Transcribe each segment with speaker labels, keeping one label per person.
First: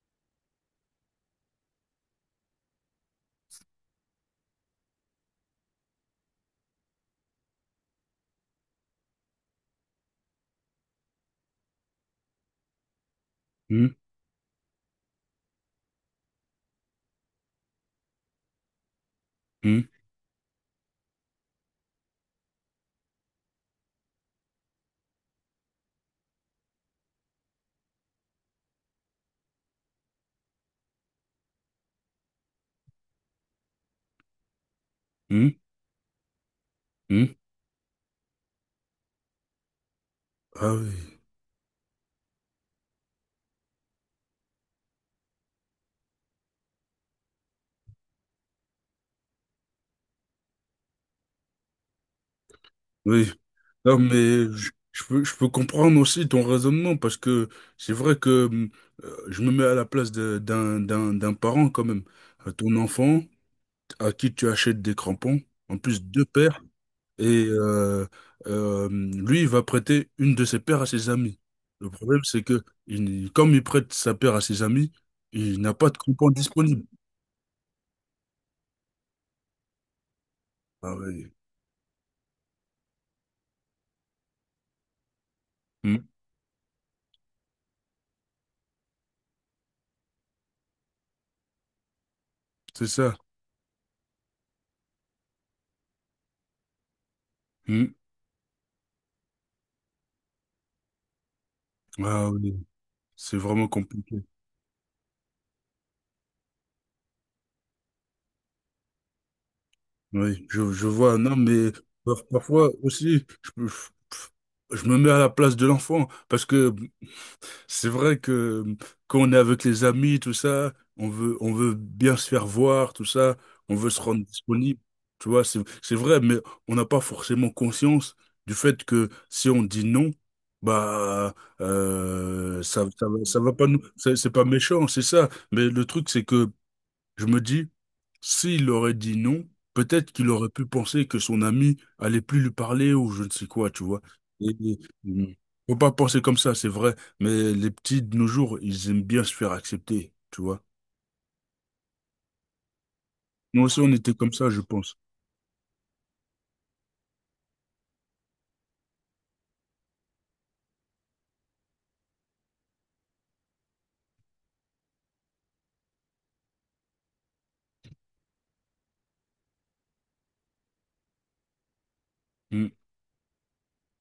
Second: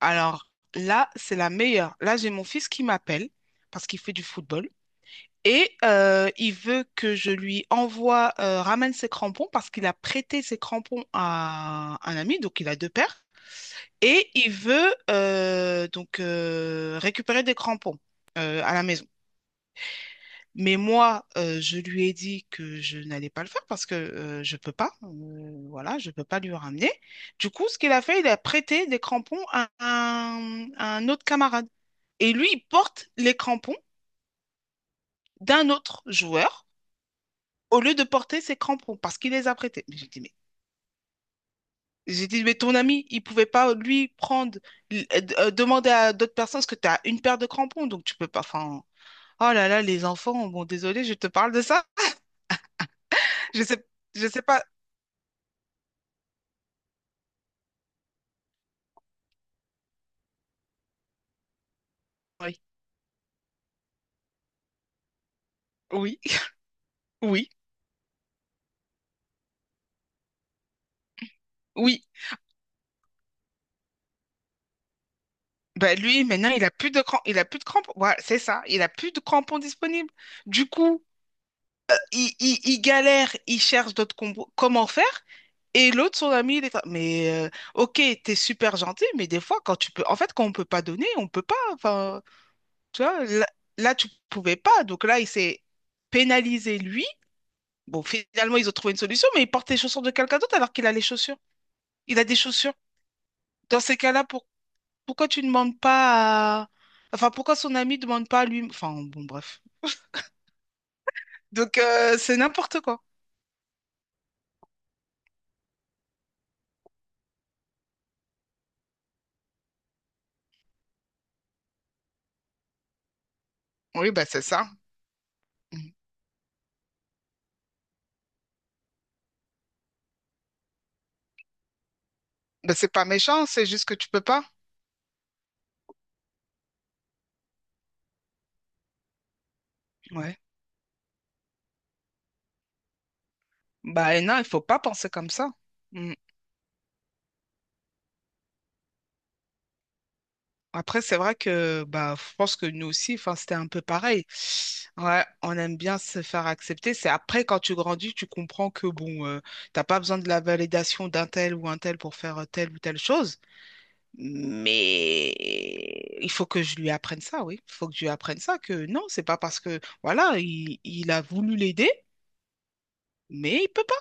Speaker 1: Alors là, c'est la meilleure. Là, j'ai mon fils qui m'appelle parce qu'il fait du football et il veut que je lui ramène ses crampons parce qu'il a prêté ses crampons à un ami, donc il a deux paires.
Speaker 2: Hmm,
Speaker 1: Et il veut donc récupérer des crampons à la maison.
Speaker 2: hmm,
Speaker 1: Mais moi, je lui ai dit que je n'allais pas le faire parce que je peux pas. Voilà, je peux pas lui ramener. Du coup, ce qu'il a fait, il a prêté des crampons à un autre camarade. Et lui, il porte les crampons
Speaker 2: hmm,
Speaker 1: d'un autre joueur
Speaker 2: hmm.
Speaker 1: au lieu de porter ses crampons parce qu'il les a prêtés. Mais
Speaker 2: Ah oui,
Speaker 1: j'ai dit, mais ton ami, il pouvait pas lui prendre, demander à d'autres personnes parce que tu as une paire de crampons, donc tu peux pas. Enfin, oh là là, les enfants, bon, désolé, je te parle de ça.
Speaker 2: oui.
Speaker 1: Je sais,
Speaker 2: Non,
Speaker 1: je sais
Speaker 2: mais
Speaker 1: pas.
Speaker 2: je peux comprendre aussi ton raisonnement parce que c'est vrai que je me mets à la place d'un parent quand même.
Speaker 1: Oui.
Speaker 2: Ton enfant à qui tu achètes des crampons, en plus
Speaker 1: Oui.
Speaker 2: deux paires, et
Speaker 1: Oui,
Speaker 2: lui, il va prêter une de ses paires à ses amis. Le
Speaker 1: oui.
Speaker 2: problème, c'est que comme il prête sa paire à ses amis, il n'a pas
Speaker 1: Bah
Speaker 2: de
Speaker 1: lui,
Speaker 2: crampons
Speaker 1: maintenant, il a
Speaker 2: disponibles.
Speaker 1: plus de crampons. Il a plus de crampons. Voilà, c'est ça. Il a plus de crampons disponibles. Du
Speaker 2: Ah
Speaker 1: coup,
Speaker 2: oui.
Speaker 1: il galère, il cherche d'autres combos. Comment faire? Et
Speaker 2: Hmm.
Speaker 1: l'autre, son ami, mais, ok, t'es super gentil, mais des fois, en fait, quand on peut pas donner, on peut pas. Enfin,
Speaker 2: C'est
Speaker 1: tu
Speaker 2: ça.
Speaker 1: vois, là, tu pouvais pas. Donc là, il s'est pénalisé, lui.
Speaker 2: Hmm.
Speaker 1: Bon, finalement, ils ont trouvé une solution, mais il porte les chaussures de quelqu'un d'autre alors qu'il a les chaussures. Il a
Speaker 2: Ah
Speaker 1: des
Speaker 2: oui.
Speaker 1: chaussures.
Speaker 2: C'est vraiment
Speaker 1: Dans ces
Speaker 2: compliqué.
Speaker 1: cas-là, pourquoi tu ne demandes pas à... Enfin, pourquoi son ami ne demande pas à lui... Enfin, bon, bref.
Speaker 2: Oui, je vois. Non, mais
Speaker 1: Donc, c'est
Speaker 2: parfois
Speaker 1: n'importe quoi.
Speaker 2: aussi, je me mets à la place de l'enfant parce que c'est vrai que quand on est avec les amis, tout ça, on veut bien se faire voir, tout ça, on veut se
Speaker 1: Oui, bah
Speaker 2: rendre
Speaker 1: c'est ça.
Speaker 2: disponible. Tu vois, c'est,
Speaker 1: Mm.
Speaker 2: c'est vrai, mais on n'a pas forcément conscience du fait que si on dit non, bah,
Speaker 1: Bah,
Speaker 2: ça,
Speaker 1: c'est pas
Speaker 2: ça, va ça
Speaker 1: méchant,
Speaker 2: va
Speaker 1: c'est
Speaker 2: pas nous,
Speaker 1: juste que tu
Speaker 2: c'est
Speaker 1: peux
Speaker 2: c'est pas
Speaker 1: pas.
Speaker 2: méchant, c'est ça. Mais le truc, c'est que je me dis, s'il aurait dit non, peut-être qu'il
Speaker 1: Ouais.
Speaker 2: aurait pu penser que son ami allait plus lui parler ou je ne sais quoi, tu vois.
Speaker 1: Bah, et non, il
Speaker 2: Et,
Speaker 1: faut
Speaker 2: et,
Speaker 1: pas penser comme ça.
Speaker 2: faut pas
Speaker 1: Mm.
Speaker 2: penser comme ça, c'est vrai, mais les petits de nos jours, ils aiment bien se faire accepter, tu vois.
Speaker 1: Après, c'est vrai que bah, je pense que nous aussi, enfin, c'était
Speaker 2: Nous
Speaker 1: un
Speaker 2: aussi,
Speaker 1: peu
Speaker 2: on était
Speaker 1: pareil.
Speaker 2: comme ça, je pense.
Speaker 1: Ouais, on aime bien se faire accepter. C'est après, quand tu grandis, tu comprends que bon, t'as pas besoin de la validation d'un tel ou un tel pour faire telle ou telle chose. Mais il faut que je lui apprenne ça, oui. Il faut que je lui apprenne ça, que non, c'est pas parce que, voilà, il a voulu l'aider,
Speaker 2: Mm.
Speaker 1: mais il peut pas.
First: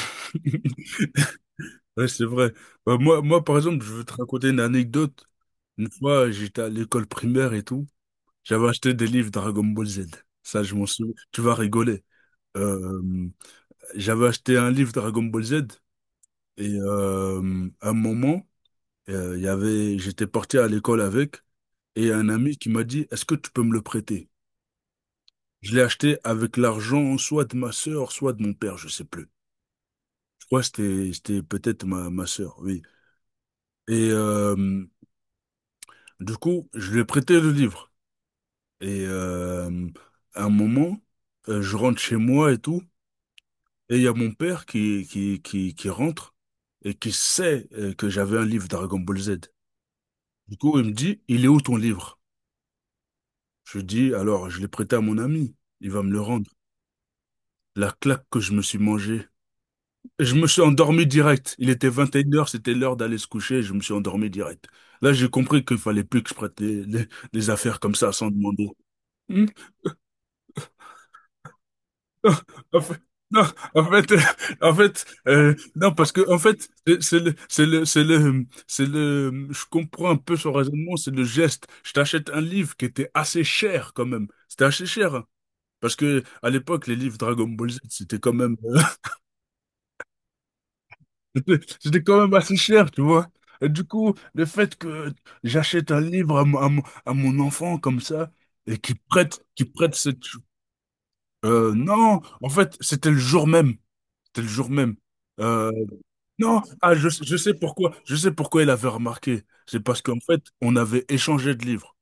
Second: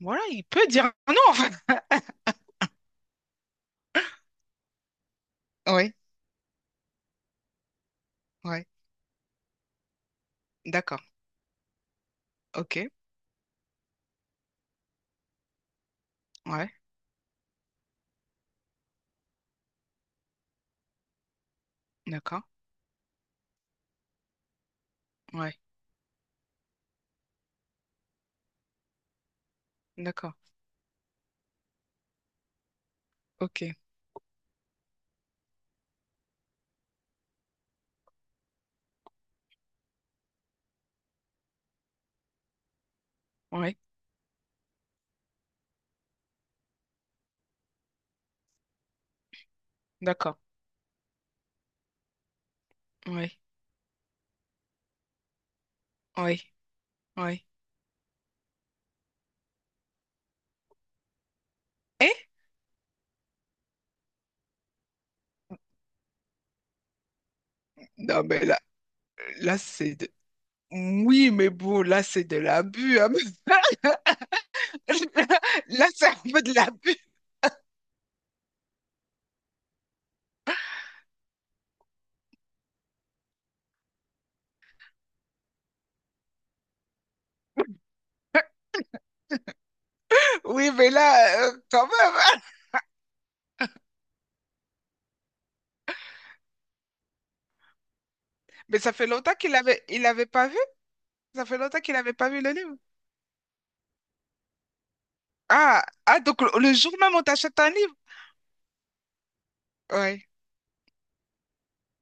Speaker 1: Voilà, il peut dire non, en fait.
Speaker 2: Ouais, c'est vrai. Bah, moi, par exemple, je veux te raconter une anecdote. Une
Speaker 1: Oui,
Speaker 2: fois, j'étais à l'école primaire et tout.
Speaker 1: oui,
Speaker 2: J'avais acheté des livres Dragon Ball Z. Ça, je m'en
Speaker 1: d'accord.
Speaker 2: souviens. Tu vas rigoler.
Speaker 1: Ok,
Speaker 2: Euh, J'avais acheté un livre Dragon Ball Z
Speaker 1: ouais,
Speaker 2: et à un moment, j'étais parti à l'école avec et un
Speaker 1: d'accord,
Speaker 2: ami qui m'a dit, est-ce que tu peux me le prêter?
Speaker 1: ouais,
Speaker 2: Je l'ai acheté avec l'argent soit de ma sœur, soit de mon père, je sais plus.
Speaker 1: d'accord,
Speaker 2: Je crois que c'était peut-être ma sœur, oui.
Speaker 1: ok,
Speaker 2: Et du coup, je lui ai prêté le livre. Et à un moment, je rentre chez moi et tout,
Speaker 1: ouais,
Speaker 2: et il y a mon père qui rentre et qui sait que j'avais un livre Dragon Ball Z.
Speaker 1: d'accord,
Speaker 2: Du coup, il me dit, il est où ton livre?
Speaker 1: ouais,
Speaker 2: Je lui dis, alors, je l'ai prêté à mon ami. Il va me le
Speaker 1: ouais,
Speaker 2: rendre.
Speaker 1: ouais.
Speaker 2: La claque que je me suis mangée. Je me suis endormi direct. Il était
Speaker 1: Eh?
Speaker 2: 21 heures. C'était l'heure d'aller se coucher, je me suis endormi direct. Là, j'ai compris qu'il fallait plus que je prête les affaires comme ça
Speaker 1: Non,
Speaker 2: sans
Speaker 1: mais là,
Speaker 2: demander. Hmm.
Speaker 1: là, c'est de... Oui, mais bon, là, c'est de l'abus, hein.
Speaker 2: Non. En fait, non, en fait,
Speaker 1: Là,
Speaker 2: non,
Speaker 1: c'est
Speaker 2: parce
Speaker 1: un
Speaker 2: que, en
Speaker 1: peu de
Speaker 2: fait,
Speaker 1: l'abus.
Speaker 2: c'est le, c'est le, c'est le, c'est le, je comprends un peu son raisonnement, c'est le geste. Je t'achète un livre qui était assez cher quand même. C'était assez cher, hein. Parce que à l'époque, les livres Dragon Ball Z,
Speaker 1: Oui, mais là, quand
Speaker 2: c'était quand même
Speaker 1: même.
Speaker 2: assez cher, tu vois. Et du coup, le fait que j'achète un livre à, à mon enfant comme ça et
Speaker 1: Mais ça
Speaker 2: qu'il
Speaker 1: fait longtemps
Speaker 2: prête,
Speaker 1: qu'
Speaker 2: qu'il prête
Speaker 1: il
Speaker 2: cette,
Speaker 1: avait pas vu. Ça fait longtemps qu'il avait
Speaker 2: non,
Speaker 1: pas vu
Speaker 2: en
Speaker 1: le
Speaker 2: fait,
Speaker 1: livre.
Speaker 2: c'était le jour même, c'était le jour même. Euh,
Speaker 1: Ah, ah, donc le
Speaker 2: non,
Speaker 1: le jour
Speaker 2: ah, je,
Speaker 1: même, on
Speaker 2: je sais
Speaker 1: t'achète un
Speaker 2: pourquoi,
Speaker 1: livre.
Speaker 2: je sais pourquoi il avait remarqué. C'est parce qu'en
Speaker 1: Ouais.
Speaker 2: fait, on avait échangé de livres,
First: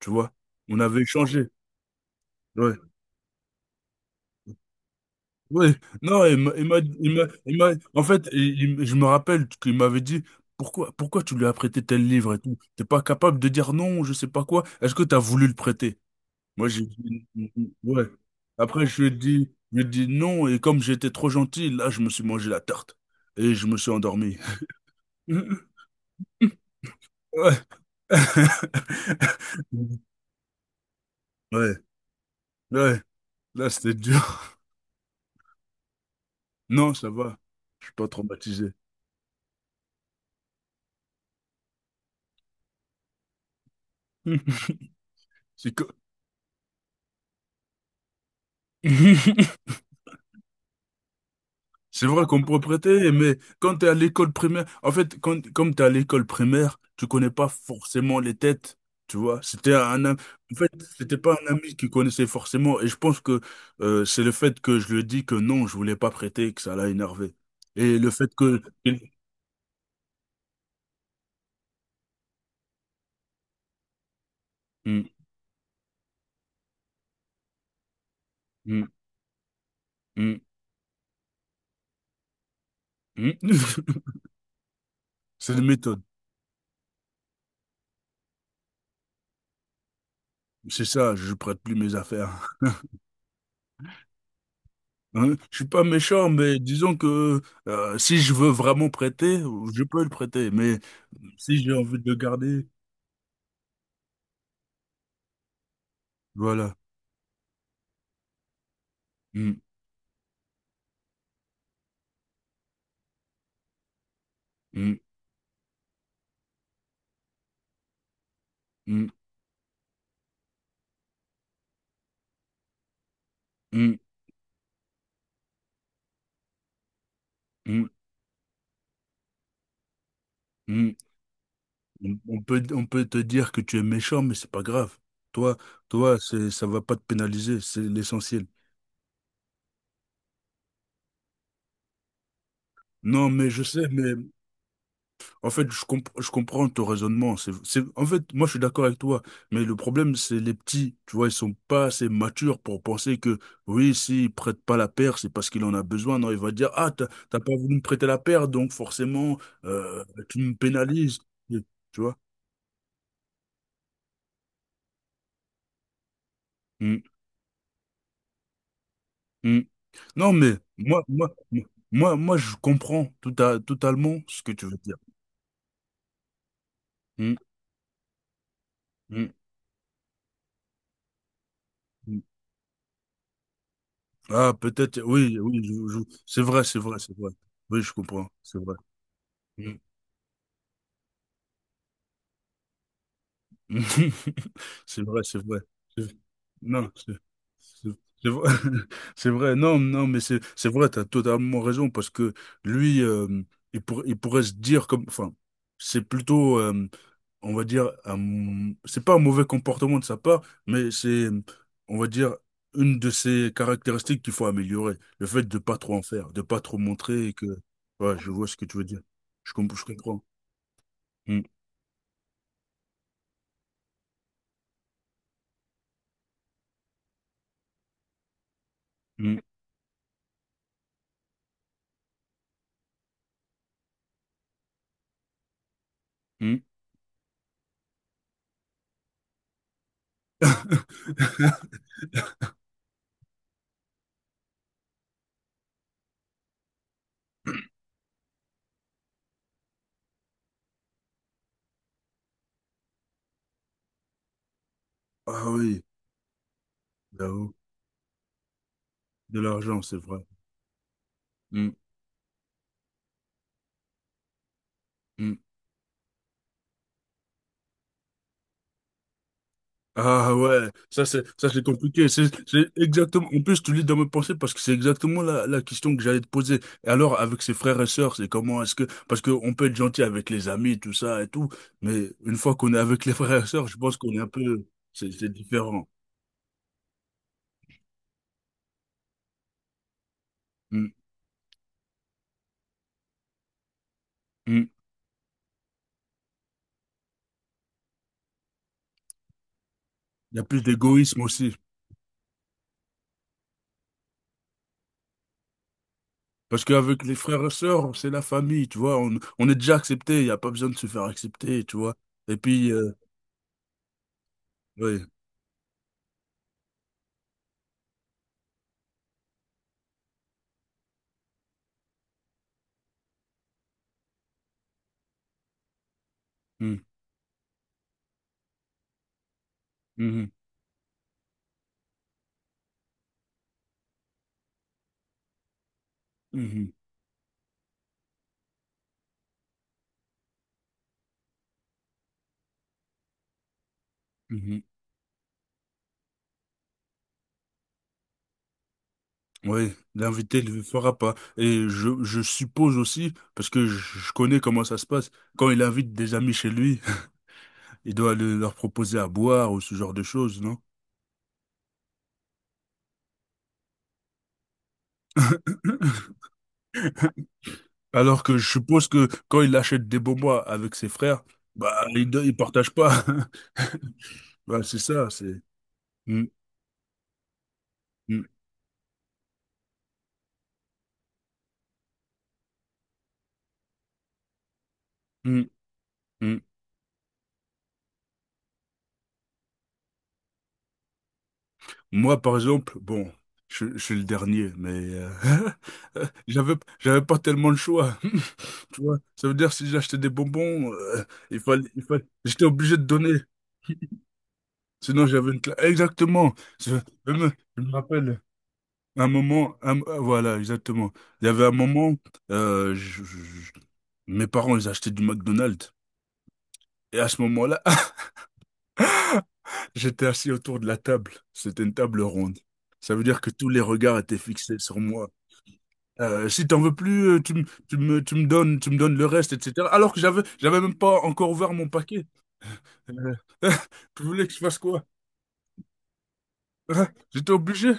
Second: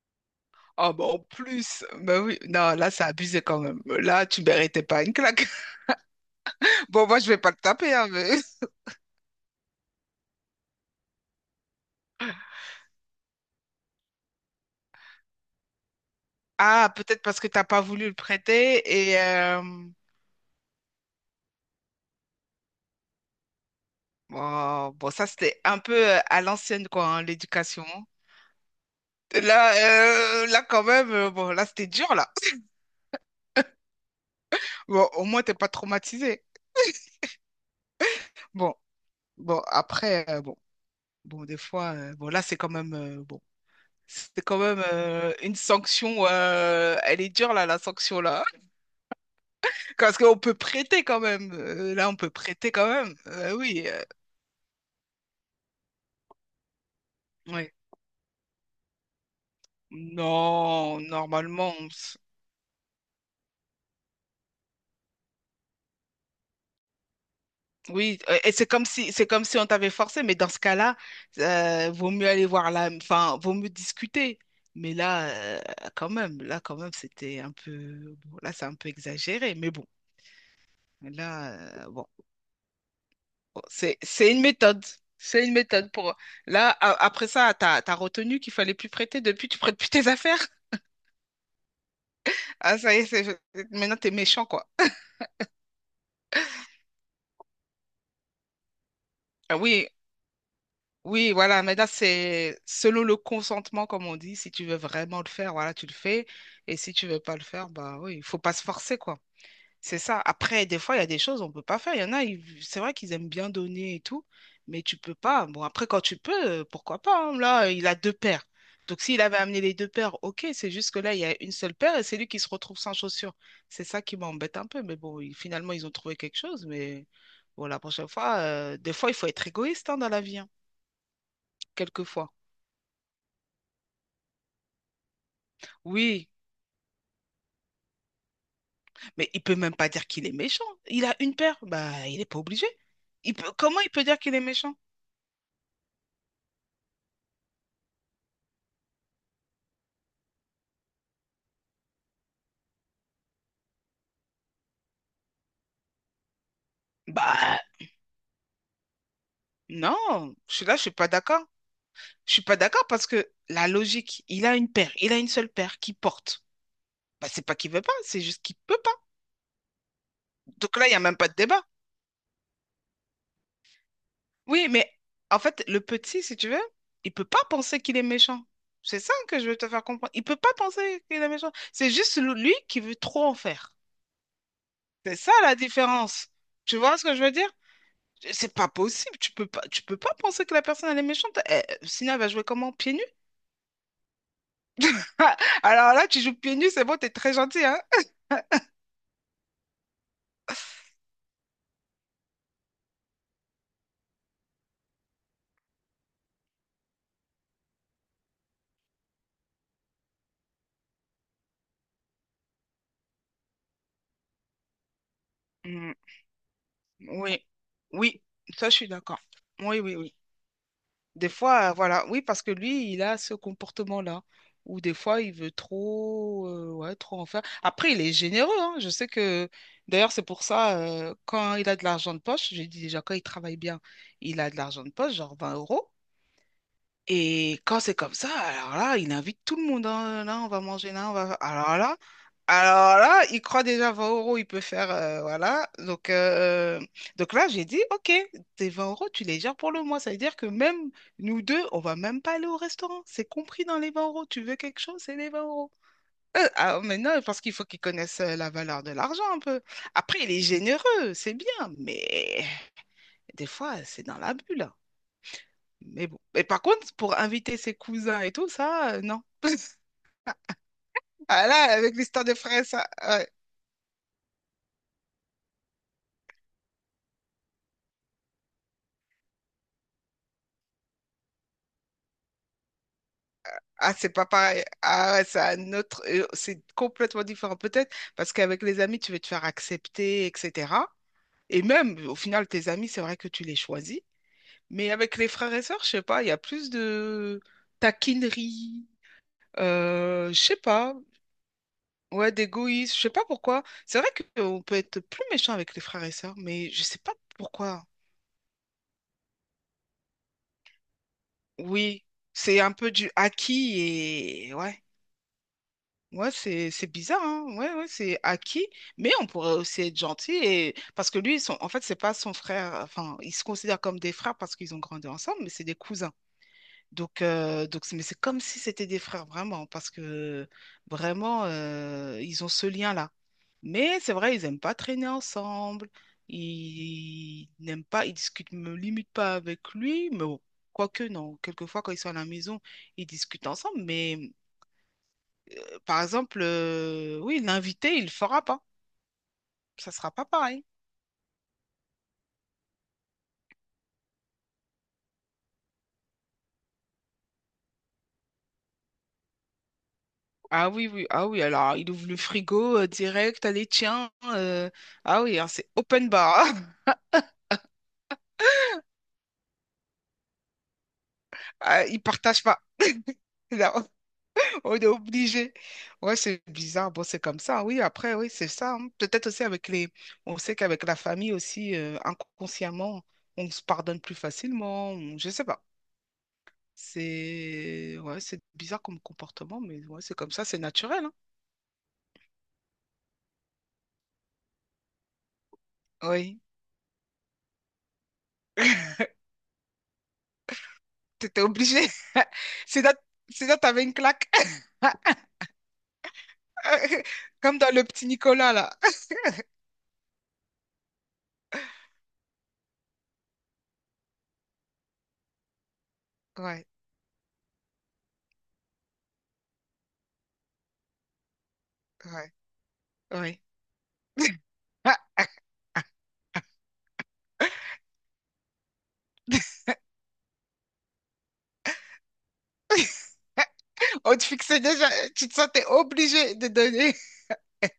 Speaker 2: tu vois. On
Speaker 1: Ah,
Speaker 2: avait
Speaker 1: bah en
Speaker 2: échangé.
Speaker 1: plus, bah oui, non,
Speaker 2: Ouais.
Speaker 1: là, c'est abusé quand même. Là, tu méritais pas une claque.
Speaker 2: Oui, non,
Speaker 1: Bon, moi, je vais pas le taper,
Speaker 2: en
Speaker 1: hein,
Speaker 2: fait,
Speaker 1: mais-
Speaker 2: je me rappelle qu'il m'avait dit pourquoi tu lui as prêté tel livre et tout. T'es pas capable de dire non, je sais pas quoi. Est-ce que t'as voulu le prêter? Moi, j'ai
Speaker 1: Ah, peut-être
Speaker 2: dit
Speaker 1: parce que t'as pas
Speaker 2: ouais.
Speaker 1: voulu le
Speaker 2: Après, je lui
Speaker 1: prêter
Speaker 2: ai
Speaker 1: et...
Speaker 2: dit,
Speaker 1: euh,
Speaker 2: je lui ai dit non, et comme j'étais trop gentil, là, je me suis mangé la tarte et je me suis endormi.
Speaker 1: Bon, bon, ça, c'était un peu à l'ancienne, quoi, hein,
Speaker 2: Ouais.
Speaker 1: l'éducation. Là, là, quand même, bon, là,
Speaker 2: Ouais,
Speaker 1: c'était dur, là.
Speaker 2: ouais, là, c'était dur.
Speaker 1: Bon, au moins, t'es pas traumatisé.
Speaker 2: Non, ça va, je suis pas traumatisé.
Speaker 1: Bon, bon, après, bon. Bon, des fois, bon, là, c'est quand même, bon, c'est quand même une
Speaker 2: C'est quoi?
Speaker 1: sanction. Elle est dure, là, la sanction, là. Parce qu'on peut prêter quand même. Euh,
Speaker 2: C'est
Speaker 1: là, on
Speaker 2: vrai
Speaker 1: peut
Speaker 2: qu'on peut
Speaker 1: prêter quand
Speaker 2: prêter,
Speaker 1: même.
Speaker 2: mais
Speaker 1: Euh,
Speaker 2: quand
Speaker 1: oui,
Speaker 2: t'es à l'école primaire, en fait, comme t'es à l'école primaire, tu connais pas
Speaker 1: ouais.
Speaker 2: forcément les têtes, tu vois. C'était en fait,
Speaker 1: Non,
Speaker 2: c'était pas un
Speaker 1: normalement.
Speaker 2: ami qui connaissait forcément, et je pense que c'est le fait que je lui ai dit que non, je voulais pas prêter, que ça l'a énervé. Et le
Speaker 1: Oui,
Speaker 2: fait
Speaker 1: et
Speaker 2: que...
Speaker 1: c'est comme si on t'avait forcé, mais dans ce cas-là, vaut mieux aller voir là, enfin, vaut mieux discuter. Mais
Speaker 2: Hmm,
Speaker 1: là, quand même, là, quand même, c'était un peu, bon, là, c'est un
Speaker 2: hmm,
Speaker 1: peu exagéré, mais bon,
Speaker 2: hmm,
Speaker 1: là, bon.
Speaker 2: hmm.
Speaker 1: C'est, c'est une méthode. C'est
Speaker 2: C'est
Speaker 1: une
Speaker 2: une
Speaker 1: méthode
Speaker 2: méthode.
Speaker 1: pour. Là, après ça, t'as retenu qu'il fallait plus prêter. Depuis, tu prêtes plus tes affaires.
Speaker 2: C'est ça, je prête plus mes affaires, hein.
Speaker 1: Ah, ça y est, maintenant, t'es méchant, quoi.
Speaker 2: Hein? Je suis pas méchant, mais disons que si je veux vraiment prêter,
Speaker 1: Ah
Speaker 2: je
Speaker 1: oui,
Speaker 2: peux le prêter. Mais
Speaker 1: oui,
Speaker 2: si
Speaker 1: voilà.
Speaker 2: j'ai
Speaker 1: Maintenant,
Speaker 2: envie de le
Speaker 1: c'est
Speaker 2: garder.
Speaker 1: selon le consentement, comme on dit. Si tu veux vraiment le faire, voilà, tu le fais.
Speaker 2: Voilà.
Speaker 1: Et si tu veux pas le faire, bah oui, il faut pas se forcer, quoi.
Speaker 2: Hmm,
Speaker 1: C'est ça. Après, des fois, il y a des choses on peut pas faire. Il y en a, c'est vrai qu'ils aiment bien donner et tout, mais
Speaker 2: hmm,
Speaker 1: tu peux pas. Bon, après, quand tu peux, pourquoi pas, hein. Là, il a deux paires. Donc,
Speaker 2: hmm,
Speaker 1: s'il avait amené les deux paires, ok, c'est juste que là, il y a une seule paire et c'est lui qui se retrouve sans chaussures. C'est
Speaker 2: hmm,
Speaker 1: ça qui m'embête un peu. Mais bon, finalement, ils ont trouvé quelque chose. Mais bon, la
Speaker 2: hmm,
Speaker 1: prochaine fois, des fois, il faut être égoïste hein, dans la vie, hein,
Speaker 2: hmm. On
Speaker 1: quelquefois.
Speaker 2: on peut, on peut te dire que tu es méchant, mais c'est pas grave. Toi, toi,
Speaker 1: Oui,
Speaker 2: c'est, ça va pas te pénaliser, c'est l'essentiel.
Speaker 1: mais il peut même pas dire qu'il est méchant. Il a une paire, bah, il n'est pas obligé.
Speaker 2: Non,
Speaker 1: Il
Speaker 2: mais
Speaker 1: peut...
Speaker 2: je
Speaker 1: Comment
Speaker 2: sais,
Speaker 1: il peut
Speaker 2: mais
Speaker 1: dire qu'il est méchant?
Speaker 2: en fait, je comprends ton raisonnement. C'est, en fait, moi, je suis d'accord avec toi, mais le problème, c'est les petits. Tu vois, ils sont pas assez matures pour penser que, oui, s'il prête pas la paire, c'est parce qu'il en a besoin. Non, il va dire, ah, t'as pas
Speaker 1: Bah,
Speaker 2: voulu me prêter la paire, donc forcément,
Speaker 1: non,
Speaker 2: tu me
Speaker 1: je suis là, je suis pas
Speaker 2: pénalises.
Speaker 1: d'accord.
Speaker 2: Tu vois?
Speaker 1: Je suis pas d'accord parce que la logique, il a une paire, il a une seule paire qui porte. Bah, c'est pas qu'il veut pas, c'est juste qu'il peut pas.
Speaker 2: Mm. Non, mais
Speaker 1: Donc là, il y a
Speaker 2: moi,
Speaker 1: même pas de
Speaker 2: moi,
Speaker 1: débat.
Speaker 2: moi, moi, je comprends totalement ce que tu
Speaker 1: Oui,
Speaker 2: veux
Speaker 1: mais
Speaker 2: dire.
Speaker 1: en fait, le petit, si tu veux, il peut
Speaker 2: Hmm,
Speaker 1: pas penser qu'il est méchant. C'est ça
Speaker 2: hmm,
Speaker 1: que je veux te faire comprendre. Il peut pas penser qu'il est méchant. C'est juste
Speaker 2: hmm.
Speaker 1: lui qui veut trop en faire.
Speaker 2: Ah, peut-être,
Speaker 1: C'est ça
Speaker 2: oui,
Speaker 1: la
Speaker 2: oui,
Speaker 1: différence.
Speaker 2: c'est vrai,
Speaker 1: Tu
Speaker 2: c'est vrai,
Speaker 1: vois ce
Speaker 2: c'est
Speaker 1: que je
Speaker 2: vrai.
Speaker 1: veux dire?
Speaker 2: Oui, je comprends,
Speaker 1: C'est
Speaker 2: c'est
Speaker 1: pas
Speaker 2: vrai.
Speaker 1: possible. Tu peux pas,
Speaker 2: Hmm.
Speaker 1: tu peux pas penser que la personne elle est méchante. Eh, sinon, elle va jouer comment? Pieds nus?
Speaker 2: C'est vrai, c'est vrai.
Speaker 1: Alors là,
Speaker 2: C'est-
Speaker 1: tu joues pieds nus, c'est
Speaker 2: Non,
Speaker 1: bon, t'es très gentil, hein?
Speaker 2: c'est- c'est vrai. C'est vrai, non, non, mais c'est vrai, tu as totalement raison, parce que lui, il pourrait se dire comme, enfin, c'est plutôt on va dire, c'est pas un mauvais comportement de sa part, mais c'est, on va dire, une de ses caractéristiques qu'il faut améliorer. Le fait de pas
Speaker 1: Mm,
Speaker 2: trop en faire, de pas trop montrer et
Speaker 1: oui,
Speaker 2: que, ouais,
Speaker 1: oui,
Speaker 2: je vois ce que
Speaker 1: ça je
Speaker 2: tu veux
Speaker 1: suis
Speaker 2: dire.
Speaker 1: d'accord. Oui,
Speaker 2: Je
Speaker 1: oui, oui.
Speaker 2: comprends.
Speaker 1: Des
Speaker 2: Hmm,
Speaker 1: fois, voilà, oui, parce que lui, il a ce comportement-là, où des fois, il veut trop, ouais, trop en faire. Après, il est généreux, hein. Je sais
Speaker 2: hmm,
Speaker 1: que, d'ailleurs, c'est pour ça, quand il a de l'argent de poche, j'ai dit déjà, quand il travaille bien, il a de l'argent de poche, genre 20 euros.
Speaker 2: hmm.
Speaker 1: Et quand c'est comme ça, alors là, il invite tout le monde. Hein. Là, on va manger, là, on va... alors là, il croit déjà 20 euros, il peut faire... voilà. Donc, là, j'ai dit, OK, tes 20 euros, tu les gères pour le mois. Ça veut dire que même nous deux, on va même pas aller au restaurant. C'est compris dans les 20 euros. Tu veux quelque chose, c'est les 20
Speaker 2: Ah
Speaker 1: euros.
Speaker 2: oui,
Speaker 1: Ah, mais non, parce qu'il
Speaker 2: j'avoue.
Speaker 1: faut qu'ils connaissent la valeur de l'argent
Speaker 2: De
Speaker 1: un peu.
Speaker 2: l'argent, c'est vrai.
Speaker 1: Après, il est généreux, c'est
Speaker 2: Hmm,
Speaker 1: bien, mais des fois, c'est dans la bulle.
Speaker 2: hmm.
Speaker 1: Mais bon. Et par contre, pour inviter ses cousins et tout, ça, non.
Speaker 2: Ah ouais, ça c'est
Speaker 1: Ah
Speaker 2: ça
Speaker 1: là,
Speaker 2: c'est
Speaker 1: avec
Speaker 2: compliqué. C'est
Speaker 1: l'histoire des frères,
Speaker 2: c'est
Speaker 1: ça.
Speaker 2: exactement.
Speaker 1: Ouais.
Speaker 2: En plus, tu lis dans mes pensées parce que c'est exactement la question que j'allais te poser. Et alors, avec ses frères et sœurs, c'est comment est-ce que parce qu'on peut être gentil avec les amis, tout ça et tout, mais une fois qu'on est avec les frères et sœurs, je
Speaker 1: Ah,
Speaker 2: pense
Speaker 1: c'est
Speaker 2: qu'on est
Speaker 1: pas
Speaker 2: un peu
Speaker 1: pareil.
Speaker 2: c'est
Speaker 1: Ah ouais,
Speaker 2: c'est
Speaker 1: c'est un
Speaker 2: différent.
Speaker 1: autre. C'est complètement différent. Peut-être parce qu'avec les amis, tu veux te faire accepter, etc.
Speaker 2: Mm,
Speaker 1: Et même, au final, tes amis, c'est vrai que tu les choisis.
Speaker 2: mm.
Speaker 1: Mais avec les frères et sœurs, je sais pas, il y a plus de taquinerie. Euh,
Speaker 2: Il y
Speaker 1: je
Speaker 2: a
Speaker 1: sais
Speaker 2: plus
Speaker 1: pas.
Speaker 2: d'égoïsme aussi
Speaker 1: Ouais, d'égoïsme. Je sais pas pourquoi. C'est vrai qu'on peut être plus méchant avec les frères et sœurs,
Speaker 2: parce
Speaker 1: mais je sais
Speaker 2: qu'avec
Speaker 1: pas
Speaker 2: les frères et
Speaker 1: pourquoi.
Speaker 2: sœurs, c'est la famille, tu vois. On est déjà accepté, il n'y a pas besoin de se faire accepter, tu vois.
Speaker 1: Oui,
Speaker 2: Et
Speaker 1: c'est
Speaker 2: puis,
Speaker 1: un peu du acquis et ouais,
Speaker 2: ouais.
Speaker 1: ouais, c'est bizarre, hein. Ouais, ouais, c'est acquis, mais on pourrait aussi être gentil et parce que lui, ils sont en fait, c'est pas son frère. Enfin, ils se considèrent comme des frères parce qu'ils ont grandi ensemble, mais c'est des cousins.
Speaker 2: Mm.
Speaker 1: Donc, mais c'est comme si c'était des frères, vraiment, parce
Speaker 2: Mhm,
Speaker 1: que vraiment, ils ont ce lien-là. Mais c'est vrai, ils n'aiment pas traîner ensemble,
Speaker 2: mhm,
Speaker 1: ils discutent limite pas avec lui, mais bon, quoique non, quelquefois quand ils sont à la maison, ils discutent ensemble, mais
Speaker 2: mhm.
Speaker 1: par exemple, oui, l'invité, il ne le fera pas,
Speaker 2: Oui,
Speaker 1: ça sera pas
Speaker 2: l'invité ne le
Speaker 1: pareil.
Speaker 2: fera pas. Et je suppose aussi, parce que je connais comment ça se passe, quand il invite des amis chez lui, il doit leur proposer à boire ou ce genre de choses, non?
Speaker 1: Ah oui, oui, ah oui, alors il ouvre le frigo direct, allez, tiens, ah oui, hein, c'est open bar.
Speaker 2: Alors que je suppose que quand il achète des bonbons avec ses frères, bah,
Speaker 1: Ah, ils
Speaker 2: il ne
Speaker 1: partagent pas.
Speaker 2: partage pas.
Speaker 1: Là,
Speaker 2: Bah,
Speaker 1: on
Speaker 2: c'est
Speaker 1: est
Speaker 2: ça, c'est...
Speaker 1: obligé. Ouais,
Speaker 2: Mm,
Speaker 1: c'est bizarre. Bon, c'est comme ça. Oui, après,
Speaker 2: mm,
Speaker 1: oui, c'est ça. Hein. Peut-être aussi avec les. On sait qu'avec la famille aussi, inconsciemment, on se pardonne plus facilement. Je sais pas.
Speaker 2: mm, mm.
Speaker 1: C'est ouais, c'est bizarre comme comportement, mais ouais, c'est comme ça, c'est naturel. Hein.
Speaker 2: Moi, par exemple, bon, je suis le dernier, mais euh,
Speaker 1: Oui.
Speaker 2: j'avais, j'avais pas tellement le choix. Tu vois, ça veut dire si j'achetais des bonbons,
Speaker 1: T'étais obligé.
Speaker 2: j'étais obligé
Speaker 1: C'est
Speaker 2: de
Speaker 1: là,
Speaker 2: donner.
Speaker 1: c'est là, t'avais une claque.
Speaker 2: Sinon, j'avais une classe. Exactement. Je, je me,
Speaker 1: Comme
Speaker 2: je me
Speaker 1: dans le Petit
Speaker 2: rappelle
Speaker 1: Nicolas, là.
Speaker 2: un moment, voilà, exactement. Il y avait un moment, euh, je- je- je- mes parents, ils achetaient du McDonald's.
Speaker 1: Ouais,
Speaker 2: Et à ce moment-là, j'étais assis autour de la table. C'était une table
Speaker 1: ouais,
Speaker 2: ronde. Ça veut dire que
Speaker 1: ouais.
Speaker 2: tous les regards étaient fixés sur moi. Si t'en veux plus, tu me, tu me, tu me donnes le reste, etc. Alors que j'avais même pas encore ouvert mon paquet. Euh, Tu
Speaker 1: On te
Speaker 2: voulais que je fasse
Speaker 1: fixait
Speaker 2: quoi?
Speaker 1: déjà, tu te sentais obligé de
Speaker 2: Ah,
Speaker 1: donner.
Speaker 2: j'étais obligé.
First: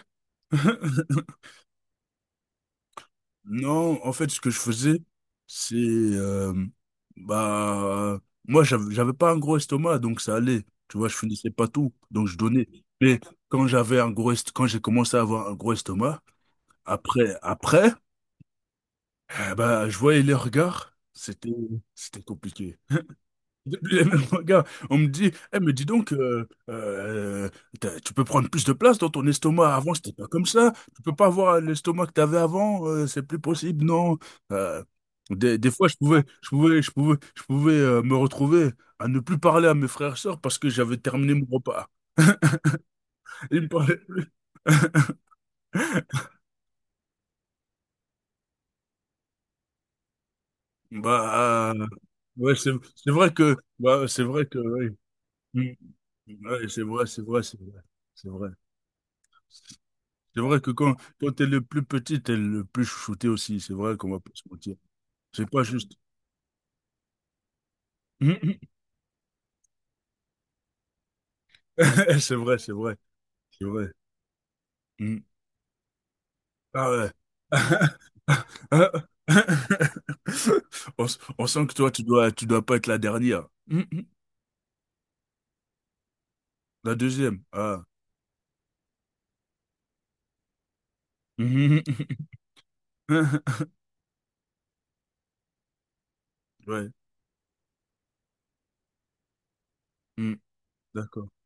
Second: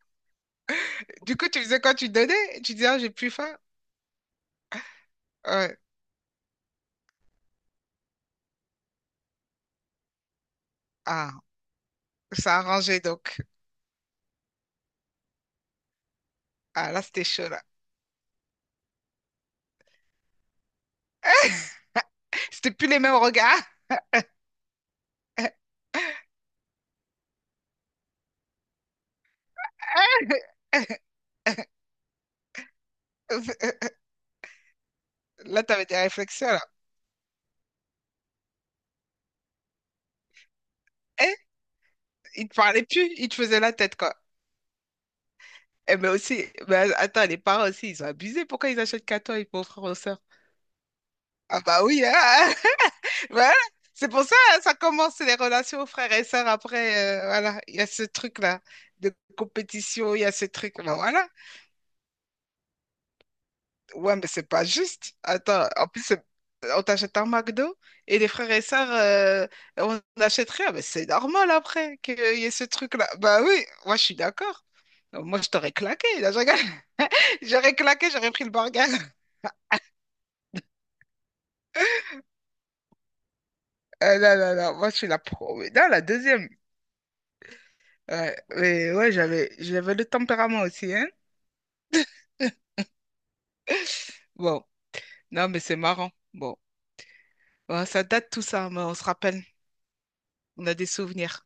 Speaker 1: Du coup, tu faisais quoi? Tu donnais? Tu disais, ah, j'ai plus faim.
Speaker 2: Non, en fait, ce que je faisais, c'est...
Speaker 1: Ouais.
Speaker 2: bah, moi, j'avais pas un gros estomac, donc ça allait. Tu vois, je
Speaker 1: Ah,
Speaker 2: finissais pas tout, donc je
Speaker 1: ça a
Speaker 2: donnais.
Speaker 1: arrangé
Speaker 2: Mais
Speaker 1: donc.
Speaker 2: quand j'ai commencé à avoir un gros estomac,
Speaker 1: Ah, là, c'était
Speaker 2: après,
Speaker 1: chaud, là.
Speaker 2: après, eh bah, je voyais les regards, c'était
Speaker 1: C'était
Speaker 2: compliqué.
Speaker 1: plus les mêmes regards.
Speaker 2: Le même gars, on me dit, eh mais dis donc, tu peux prendre plus de place dans ton estomac. Avant, c'était pas comme ça. Tu peux pas avoir l'estomac que t'avais avant. C'est plus possible, non. Euh, des,
Speaker 1: Là,
Speaker 2: des
Speaker 1: t'avais
Speaker 2: fois, je
Speaker 1: des
Speaker 2: pouvais,
Speaker 1: réflexions,
Speaker 2: je
Speaker 1: là.
Speaker 2: pouvais, je pouvais, je pouvais me retrouver à ne plus parler à mes frères et sœurs parce que j'avais terminé
Speaker 1: Eh,
Speaker 2: mon repas.
Speaker 1: ils te parlait plus, il te faisait
Speaker 2: Ils me
Speaker 1: la
Speaker 2: parlaient
Speaker 1: tête, quoi.
Speaker 2: plus.
Speaker 1: Eh, mais aussi, mais attends, les parents aussi, ils ont abusé. Pourquoi ils achètent qu'à toi, ils pauvres frères aux sœurs? Ah,
Speaker 2: Bah,
Speaker 1: bah oui, hein.
Speaker 2: ouais, c'est vrai
Speaker 1: Voilà.
Speaker 2: que, bah,
Speaker 1: C'est
Speaker 2: c'est
Speaker 1: pour ça,
Speaker 2: vrai que,
Speaker 1: hein, ça
Speaker 2: oui.
Speaker 1: commence c'est les relations frères et
Speaker 2: Mm.
Speaker 1: sœurs
Speaker 2: Ouais, c'est
Speaker 1: après.
Speaker 2: vrai, c'est
Speaker 1: euh,
Speaker 2: vrai, c'est
Speaker 1: voilà, il
Speaker 2: vrai,
Speaker 1: y a ce
Speaker 2: c'est vrai.
Speaker 1: truc-là de compétition, il y a
Speaker 2: C'est
Speaker 1: ce
Speaker 2: vrai que
Speaker 1: truc-là.
Speaker 2: quand,
Speaker 1: Voilà.
Speaker 2: quand t'es le plus petit, t'es le plus chouchouté aussi. C'est vrai qu'on
Speaker 1: Ouais,
Speaker 2: va
Speaker 1: mais
Speaker 2: pas se
Speaker 1: c'est pas
Speaker 2: mentir.
Speaker 1: juste.
Speaker 2: C'est pas
Speaker 1: Attends, en
Speaker 2: juste.
Speaker 1: plus, on t'achète un McDo et les
Speaker 2: Hum,
Speaker 1: frères
Speaker 2: hum.
Speaker 1: et sœurs, on n'achète rien. Mais c'est normal après qu'il
Speaker 2: C'est
Speaker 1: y ait
Speaker 2: vrai,
Speaker 1: ce
Speaker 2: c'est vrai,
Speaker 1: truc-là. Bah
Speaker 2: c'est
Speaker 1: oui,
Speaker 2: vrai.
Speaker 1: moi je suis d'accord.
Speaker 2: Hum.
Speaker 1: Moi je t'aurais claqué. Là, je rigole.
Speaker 2: Ah ouais.
Speaker 1: J'aurais claqué, j'aurais pris le burger.
Speaker 2: Ah. On sent que toi, tu dois pas être la dernière.
Speaker 1: Non, non, non, moi je suis la pro. Non, la deuxième.
Speaker 2: La deuxième. Ah.
Speaker 1: Ouais, mais ouais, j'avais le tempérament aussi, hein.
Speaker 2: Hum, hum, hum.
Speaker 1: Bon. Non, mais c'est marrant. Bon,
Speaker 2: Ouais.
Speaker 1: ouais, ça date tout ça, hein, mais on se rappelle.
Speaker 2: Hum.
Speaker 1: On a des
Speaker 2: D'accord.
Speaker 1: souvenirs.